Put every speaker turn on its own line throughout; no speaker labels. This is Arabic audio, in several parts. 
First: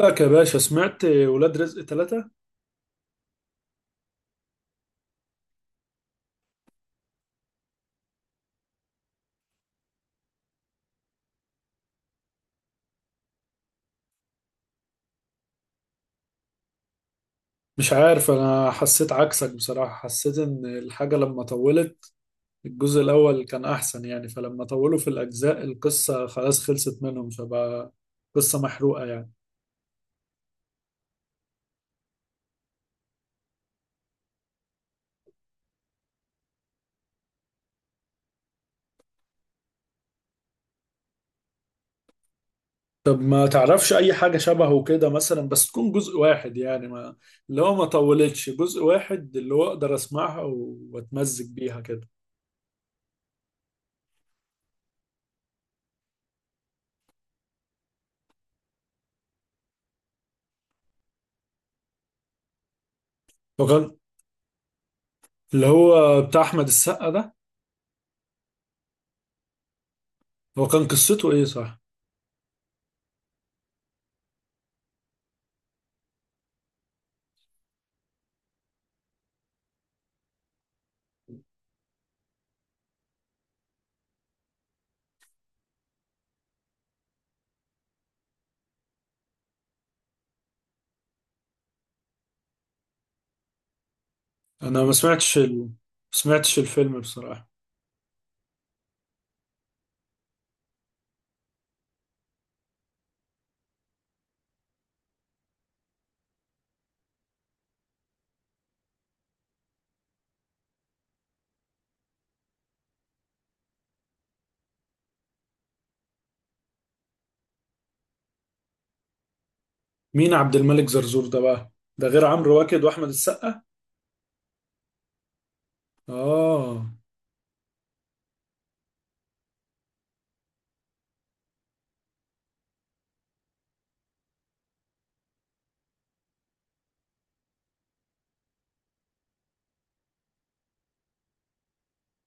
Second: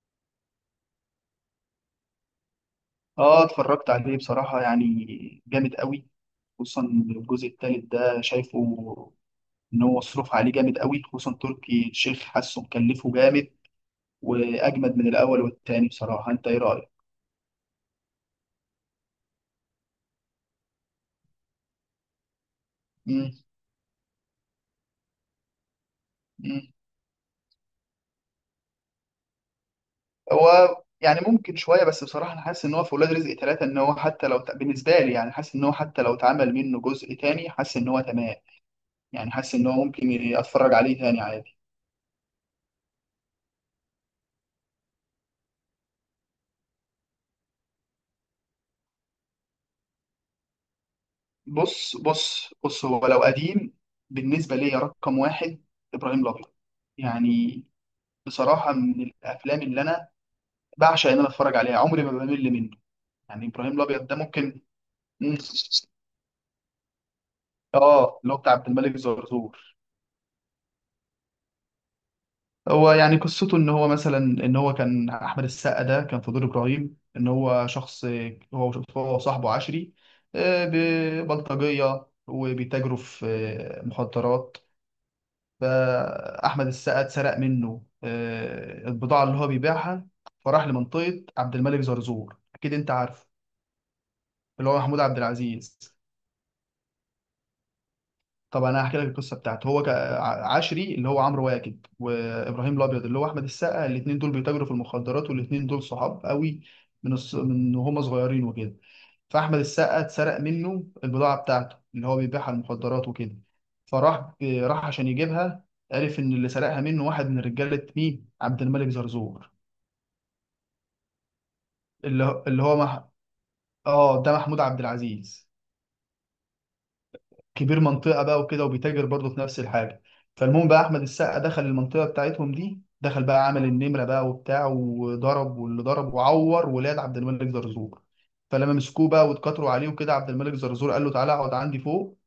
لك يا باشا، سمعت ولاد رزق ثلاثة؟
اه، اتفرجت عليه بصراحة يعني جامد قوي. خصوصا الجزء الثالث ده شايفه ان هو مصروف عليه جامد قوي، خصوصا تركي الشيخ حاسه مكلفه جامد، واجمد من الاول والتاني بصراحة. انت ايه رأيك؟
مش عارف، انا حسيت عكسك بصراحة. حسيت ان الحاجة لما طولت الجزء
مم.
الاول كان احسن، يعني فلما طولوا في الاجزاء القصة
مم.
خلاص خلصت منهم، فبقى قصة محروقة يعني.
هو يعني ممكن شوية، بس بصراحة انا حاسس ان هو في ولاد رزق ثلاثة، ان هو حتى لو بالنسبة لي يعني حاسس ان هو حتى لو اتعمل منه جزء تاني حاسس ان هو تمام. يعني حاسس ان هو ممكن اتفرج عليه تاني عادي.
طب ما تعرفش اي حاجة شبهه كده مثلا، بس تكون جزء واحد، يعني ما، اللي هو ما طولتش، جزء واحد اللي هو اقدر اسمعها واتمزج بيها
بص
كده.
بص بص، هو لو قديم بالنسبة لي رقم واحد إبراهيم الأبيض يعني. بصراحة من الأفلام اللي أنا بعشق إن أنا أتفرج عليها، عمري ما بمل منه. يعني إبراهيم
وكان
الأبيض ده ممكن. مم.
اللي هو بتاع احمد السقا ده،
آه، اللي هو بتاع عبد الملك زرزور.
هو كان قصته ايه، صح؟
هو يعني قصته إن هو مثلا إن هو كان أحمد السقا ده كان في دور إبراهيم، إن هو شخص هو صاحبه عشري، ببلطجية وبيتاجروا في مخدرات. فأحمد السقا اتسرق منه البضاعة اللي هو بيبيعها، فراح لمنطقة عبد الملك زرزور. أكيد أنت عارف، اللي هو
انا
محمود عبد
ما
العزيز.
سمعتش الفيلم بصراحة.
طبعا أنا هحكي لك القصة بتاعته. هو عشري اللي هو عمرو واكد، وإبراهيم الأبيض اللي هو أحمد السقا، الاتنين دول بيتاجروا في المخدرات، والاتنين دول صحاب قوي من وهم صغيرين وكده. فأحمد السقا اتسرق منه البضاعة بتاعته اللي هو بيبيعها، المخدرات وكده، فراح عشان يجيبها. عرف إن اللي سرقها منه واحد من رجالة مين؟ عبد الملك زرزور.
مين عبد الملك زرزور ده بقى؟ ده
اللي
غير
هو
عمرو
اللي هو
واكد
مح...
واحمد السقا.
اه، ده محمود عبد العزيز،
اه،
كبير منطقة بقى وكده، وبيتاجر برضه في نفس الحاجة. فالمهم بقى أحمد السقا دخل المنطقة بتاعتهم دي، دخل بقى عمل النمرة بقى وبتاع، وضرب واللي ضرب، وعور ولاد عبد الملك زرزور. فلما مسكوه بقى واتكتروا عليه وكده، عبد الملك زرزور قال له تعالى اقعد عندي فوق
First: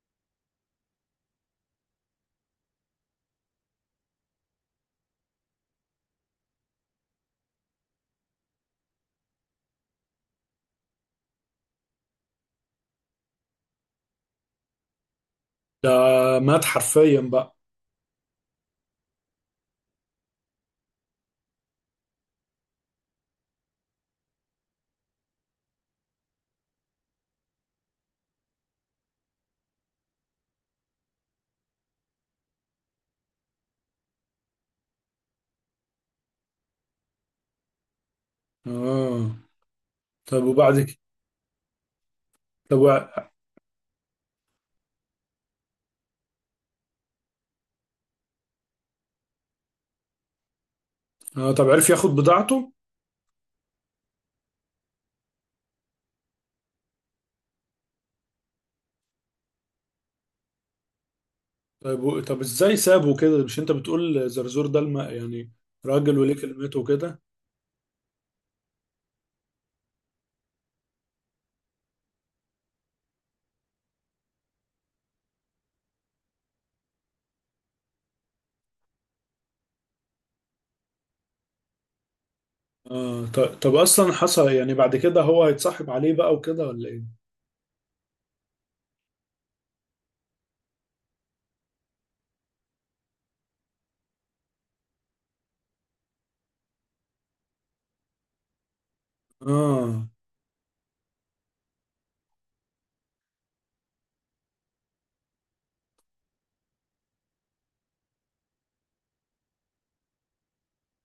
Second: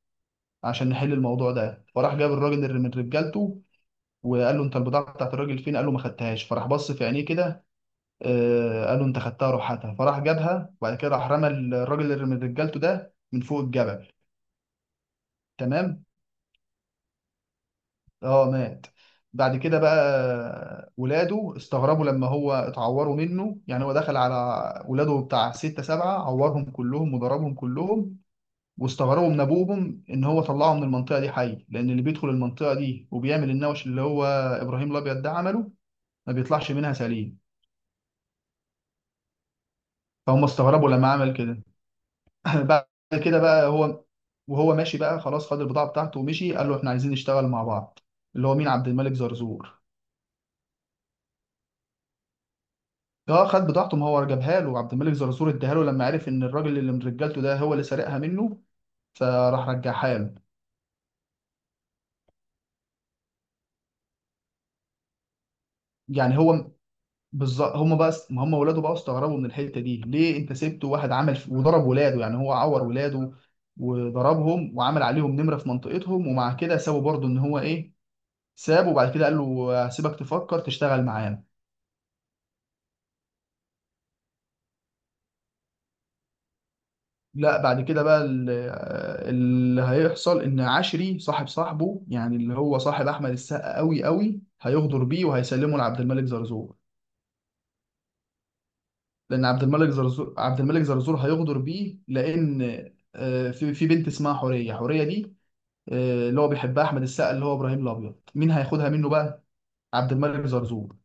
عشان نحل الموضوع ده. فراح جاب الراجل اللي من رجالته وقال له انت البضاعه بتاعت الراجل فين؟ قال له ما خدتهاش. فراح بص في عينيه كده، آه، قال له انت خدتها، روح هاتها. فراح جابها، وبعد كده راح رمى الراجل اللي من رجالته ده من فوق الجبل.
ده
تمام.
مات حرفيا بقى؟
اه، مات. بعد كده بقى ولاده استغربوا لما هو اتعوروا منه، يعني هو دخل على ولاده بتاع ستة سبعة، عورهم كلهم وضربهم كلهم. واستغربوا من ابوهم ان هو طلعه من المنطقه دي حي، لان اللي بيدخل المنطقه دي وبيعمل النوش اللي هو ابراهيم الابيض ده عمله، ما بيطلعش منها سليم.
اه، طب
فهم
وبعد
استغربوا
كده؟
لما عمل كده.
طب
بعد
وع...
كده بقى هو وهو ماشي بقى خلاص، خد البضاعه بتاعته ومشي، قال له احنا عايزين نشتغل مع بعض. اللي هو مين؟ عبد الملك زرزور.
آه طب عرف ياخد بضاعته؟
اه، خد بضاعته. ما هو جابها له عبد الملك زرزور، اداها له لما عرف ان الراجل اللي من رجالته ده هو اللي سرقها منه، فراح رجعها له.
طب ازاي سابه كده؟ مش انت بتقول زرزور ده يعني راجل وليه
يعني هو
كلمته وكده؟
بالظبط. هم بقى، ما هم ولاده بقى استغربوا من الحته دي، ليه انت سبت واحد عمل وضرب ولاده؟ يعني هو عور ولاده وضربهم، وعمل عليهم نمره في منطقتهم، ومع كده سابوا برضه. ان هو ايه، سابه وبعد كده قال له هسيبك تفكر تشتغل معانا.
اه، طب اصلا حصل يعني بعد كده هو هيتصاحب عليه بقى وكده، ولا ايه؟
لا، بعد كده بقى اللي هيحصل ان عشري صاحب صاحبه، يعني اللي هو صاحب احمد السقا قوي قوي، هيغدر بيه وهيسلمه لعبد الملك زرزور، لان عبد الملك
اه،
زرزور هيغدر بيه. لان آه، في بنت اسمها حوريه، حوريه دي اللي هو بيحبها احمد السقا اللي هو ابراهيم الابيض، مين هياخدها منه بقى؟ عبد الملك زرزور.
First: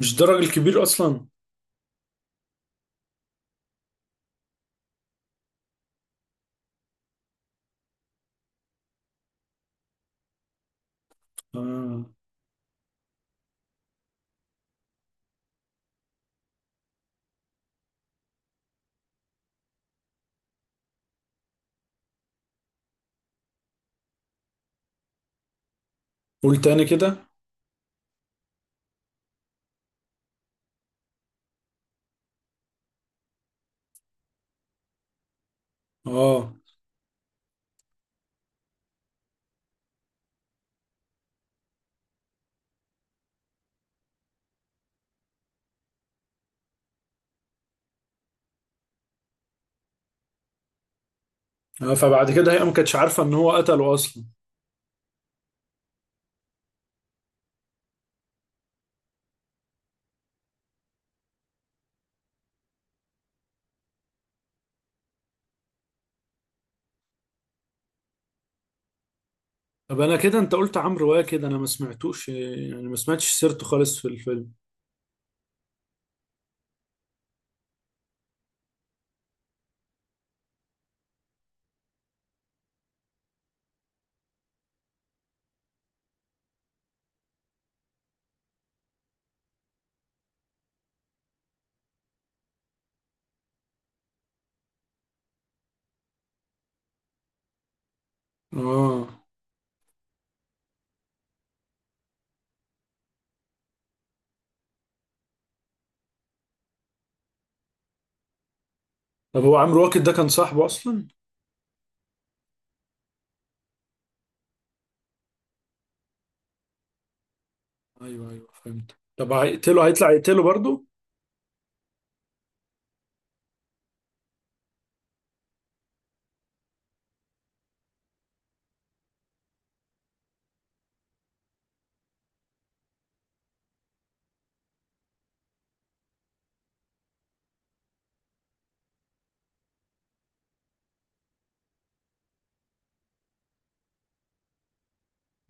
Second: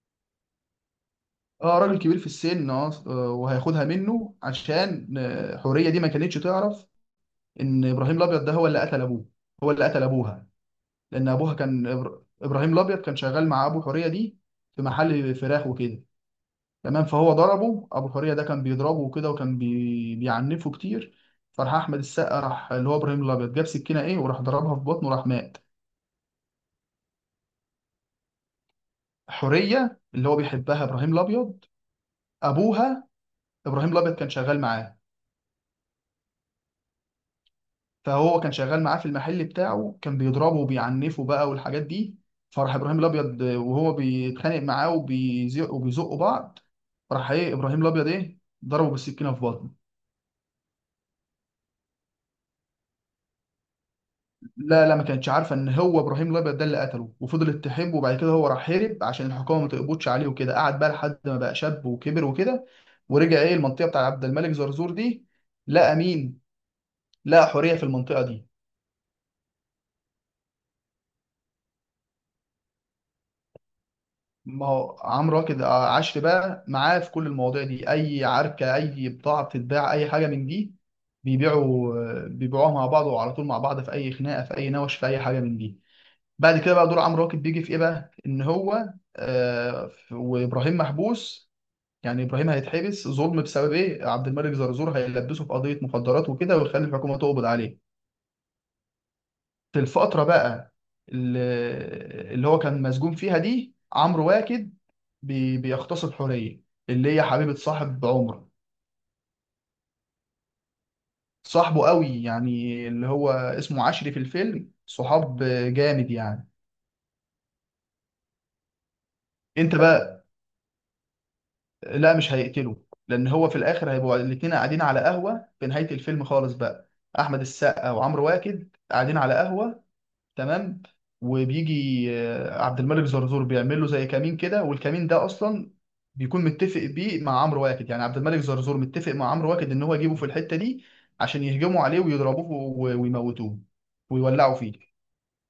مش ده راجل كبير اصلا؟
اه، راجل كبير في السن، اه، وهياخدها منه عشان حوريه دي ما كانتش تعرف ان ابراهيم الابيض ده هو اللي قتل ابوه. هو اللي قتل ابوها. لان ابوها كان
اه،
ابراهيم الابيض كان شغال مع ابو حوريه دي في محل فراخ وكده. تمام. فهو ضربه. ابو حوريه ده كان بيضربه وكده، وكان بيعنفه كتير. فراح احمد السقا، راح اللي هو ابراهيم الابيض، جاب سكينه ايه وراح ضربها في بطنه، وراح مات.
قول تاني كده.
حوريه اللي هو بيحبها ابراهيم الابيض، ابوها، ابراهيم الابيض كان شغال معاه.
اه.
فهو كان شغال معاه في المحل بتاعه، كان بيضربه وبيعنفه بقى والحاجات دي. فراح ابراهيم الابيض وهو بيتخانق معاه وبيزق، وبيزقوا بعض، راح ايه ابراهيم الابيض ايه ضربه بالسكينه في بطنه.
فبعد كده هي ما كانتش عارفه ان هو قتله اصلا؟
لا لا، ما كانتش عارفه ان هو ابراهيم الابيض ده اللي قتله، وفضلت تحبه. وبعد كده هو راح هرب عشان الحكومه ما تقبضش عليه وكده، قعد بقى لحد ما بقى شاب وكبر وكده، ورجع ايه المنطقه بتاع عبد الملك زرزور دي، لقى مين؟ لقى حوريه في المنطقه دي.
طب انا كده، انت قلت عمرو واكد انا ما سمعتوش، يعني ما سمعتش سيرته خالص في الفيلم.
ما هو عمرو واكد عشر بقى معاه في كل المواضيع دي، اي عركه، اي بضاعه بتتباع، اي حاجه من دي بيبيعوا، بيبيعوها مع بعض، وعلى طول مع بعض في اي خناقه في اي نوش في اي حاجه من دي. بعد كده بقى دور عمرو واكد بيجي في ايه بقى؟ ان هو آه، وابراهيم محبوس، يعني ابراهيم هيتحبس ظلم بسبب ايه؟ عبد الملك زرزور هيلبسه في قضيه مخدرات وكده، ويخلي الحكومه تقبض عليه.
اه،
في الفترة بقى ال- اللي هو كان مسجون فيها دي، عمرو واكد بيغتصب حورية، اللي هي حبيبة صاحب عمر.
طب هو عمرو واكد ده كان صاحبه اصلا؟
صاحبه قوي يعني، اللي هو اسمه عشري في الفيلم، صحاب جامد يعني.
ايوه ايوه، فهمت. طب
انت
هيقتله، هيطلع
بقى،
يقتله برضه؟
لا مش هيقتله، لان هو في الاخر هيبقوا الاتنين قاعدين على قهوة في نهاية الفيلم خالص بقى، احمد السقا وعمرو واكد قاعدين على قهوة. تمام. وبيجي آه، عبد الملك زرزور بيعمل له زي كمين كده، والكمين ده اصلا بيكون متفق بيه مع عمرو واكد، يعني عبد الملك زرزور متفق مع عمرو واكد ان هو يجيبه في الحته دي عشان يهجموا عليه ويضربوه ويموتوه ويولعوا فيه.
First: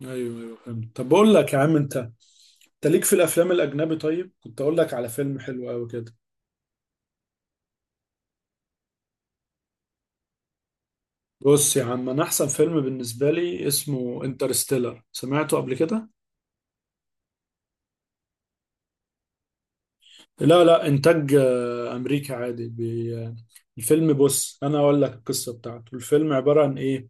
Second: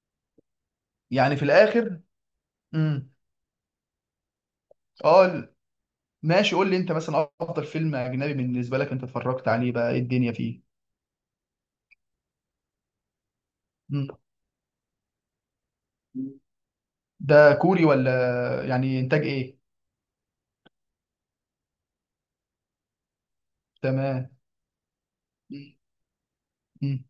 ايوه ايوه، فهمت. طب بقول
يعني في
لك يا عم، انت
الاخر.
انت ليك
امم،
في الافلام الاجنبي؟ طيب كنت اقول لك على
اه
فيلم حلو قوي كده.
ماشي، قول لي انت مثلا افضل فيلم اجنبي بالنسبه لك انت اتفرجت عليه بقى ايه الدنيا فيه.
بص يا عم، انا احسن فيلم بالنسبه لي
مم.
اسمه انترستيلر، سمعته قبل كده؟
ده كوري ولا يعني انتاج ايه؟
لا لا، انتاج امريكا عادي. بي... آه، الفيلم،
تمام.
بص انا اقول لك القصه
مم.
بتاعته، الفيلم عباره عن
مم.
ايه.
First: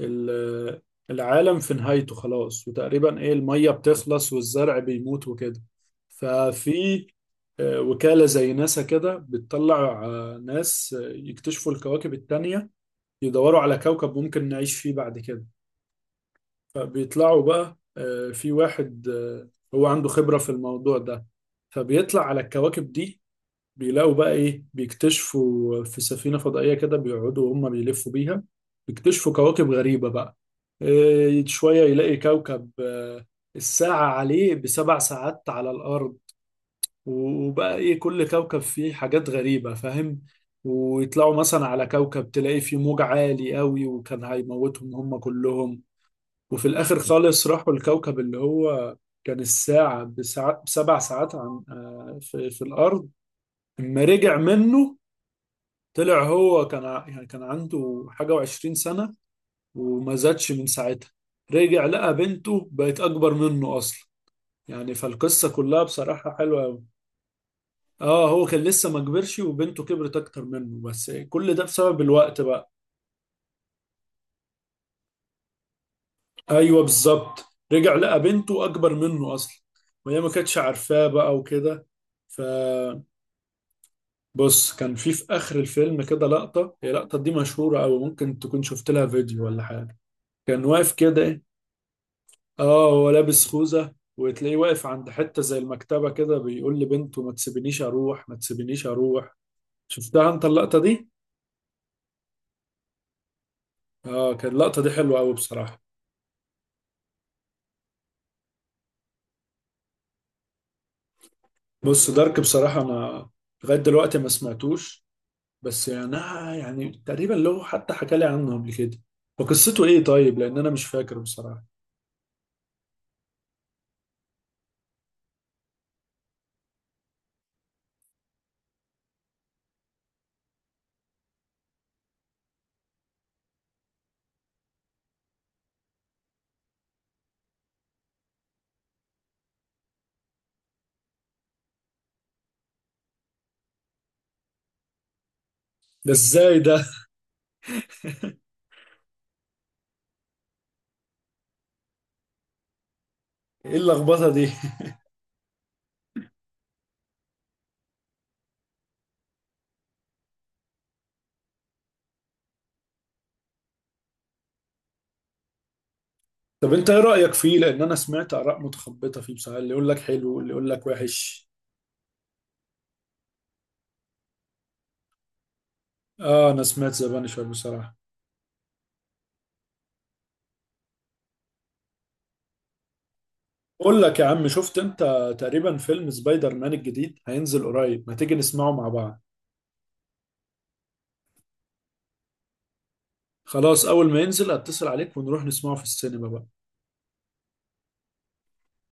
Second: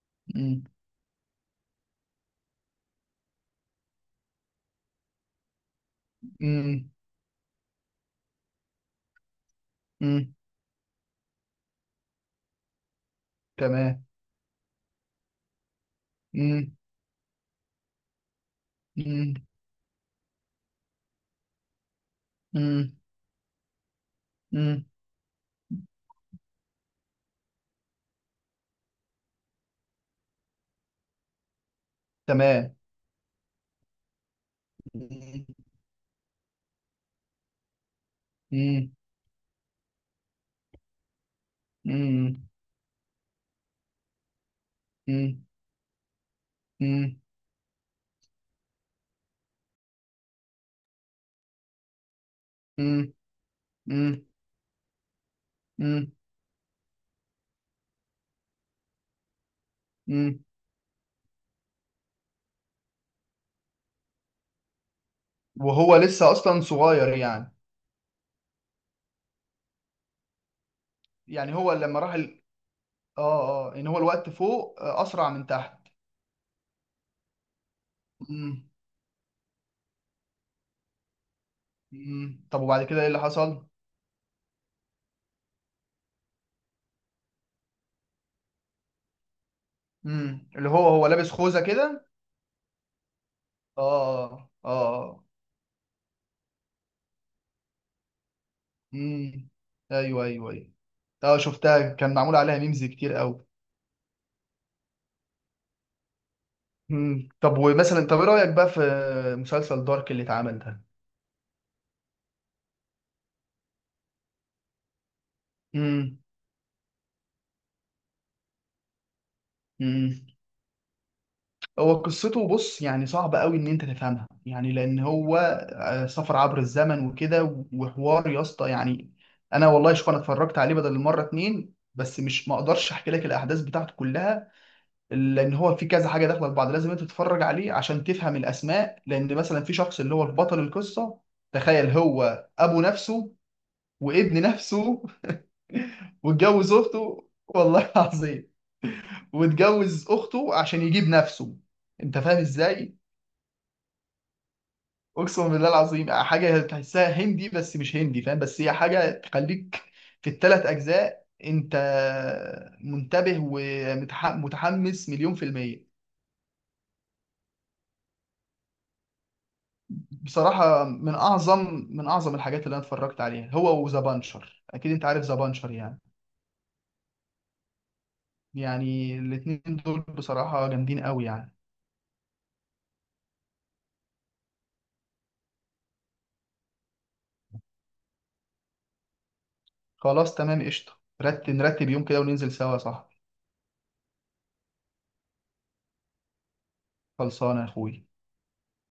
ال...
مم.
آه، العالم في نهايته خلاص، وتقريبا ايه، الميه بتخلص والزرع بيموت وكده.
مم.
ففي وكاله زي ناسا كده بتطلع
مم.
ناس يكتشفوا الكواكب التانيه، يدوروا على
تمام.
كوكب ممكن نعيش فيه بعد كده.
مم،
فبيطلعوا بقى، في واحد
مم،
هو عنده خبره في الموضوع ده، فبيطلع على الكواكب
مم،
دي. بيلاقوا بقى ايه،
مم.
بيكتشفوا في سفينة فضائية كده، بيقعدوا وهم بيلفوا بيها، بيكتشفوا كواكب غريبة بقى. إيه، شوية يلاقي كوكب
تمام.
الساعة عليه بسبع ساعات
مم،
على الأرض، وبقى ايه، كل كوكب
مم،
فيه حاجات غريبة، فاهم؟ ويطلعوا مثلا على كوكب
مم،
تلاقي فيه موج عالي قوي، وكان هيموتهم هم
مم،
كلهم. وفي الآخر
مم،
خالص راحوا الكوكب اللي هو كان الساعة بسبع ساعات عن في الأرض،
مم،
اما
مم،
رجع منه
مم.
طلع، هو كان يعني كان عنده حاجة وعشرين سنة وما
مم.
زادش من ساعتها. رجع لقى بنته بقت أكبر منه أصلا، يعني فالقصة كلها
وهو لسه
بصراحة
اصلا
حلوة أوي.
صغير يعني؟
آه، هو كان لسه ما كبرش، وبنته كبرت أكتر منه، بس كل
يعني
ده
هو لما
بسبب
راح
الوقت
ال...
بقى.
اه اه، ان هو الوقت فوق آه، اسرع من تحت.
أيوه، بالظبط، رجع لقى
مم،
بنته أكبر منه أصلا، وهي ما كانتش عارفاه بقى وكده.
مم. طب وبعد كده
فبص،
ايه اللي حصل؟
كان في، في آخر الفيلم كده لقطة، هي اللقطة دي مشهورة أوي، ممكن تكون شفت لها فيديو ولا حاجة.
مم.
كان
اللي هو
واقف
هو لابس
كده.
خوذة كده.
اه، هو لابس
اه،
خوذة،
اه،
وتلاقيه واقف عند
آه.
حتة زي المكتبة كده، بيقول لبنته: ما تسيبنيش اروح، ما تسيبنيش اروح.
مم. ايوه
شفتها انت
ايوه ايوه.
اللقطة دي؟
اه، شفتها، كان معمول عليها ميمز كتير قوي.
اه، كانت اللقطة دي حلوة قوي بصراحة.
مم. طب ومثلا طب ايه رأيك بقى في مسلسل دارك اللي اتعمل ده؟
بص، دارك بصراحة انا لغاية دلوقتي ما سمعتوش، بس يعني
امم.
يعني تقريبا، لو حتى حكى لي عنه قبل كده وقصته ايه
امم.
طيب، لان انا مش فاكر بصراحة.
هو قصته بص يعني صعب قوي ان انت تفهمها، يعني لان هو آه، سفر عبر الزمن وكده، وحوار يا اسطى يعني. انا والله شوف، انا اتفرجت عليه بدل المره اتنين، بس مش ما اقدرش احكي لك الاحداث بتاعته كلها، لان هو في كذا حاجه داخله في بعض. لازم انت تتفرج عليه عشان تفهم الاسماء، لان مثلا في شخص اللي هو البطل القصه، تخيل هو ابو نفسه، وابن نفسه،
ده ازاي
واتجوز
ده؟
اخته والله العظيم، واتجوز اخته عشان يجيب نفسه. انت فاهم ازاي؟
ايه اللخبطة دي؟
اقسم بالله العظيم حاجه تحسها هندي بس مش هندي فاهم، بس هي حاجه تخليك في الثلاث اجزاء انت منتبه ومتحمس 1,000,000%.
طب انت ايه رأيك فيه؟ لان انا سمعت اراء متخبطة فيه بصراحة، اللي يقول لك حلو واللي يقول
بصراحة
لك
من
وحش.
أعظم الحاجات اللي أنا اتفرجت عليها هو وذا بانشر. أكيد أنت عارف ذا بانشر يعني.
اه، انا سمعت ذا بانشر بصراحة.
يعني الاتنين دول بصراحة جامدين قوي يعني.
بقول لك يا عم، شفت انت تقريبا فيلم سبايدر مان الجديد هينزل قريب؟ ما تيجي نسمعه مع بعض.
خلاص تمام قشطة. نرتب يوم كده وننزل سوا صح.
خلاص، اول ما ينزل اتصل عليك ونروح نسمعه في السينما بقى.
خلصانه يا اخوي.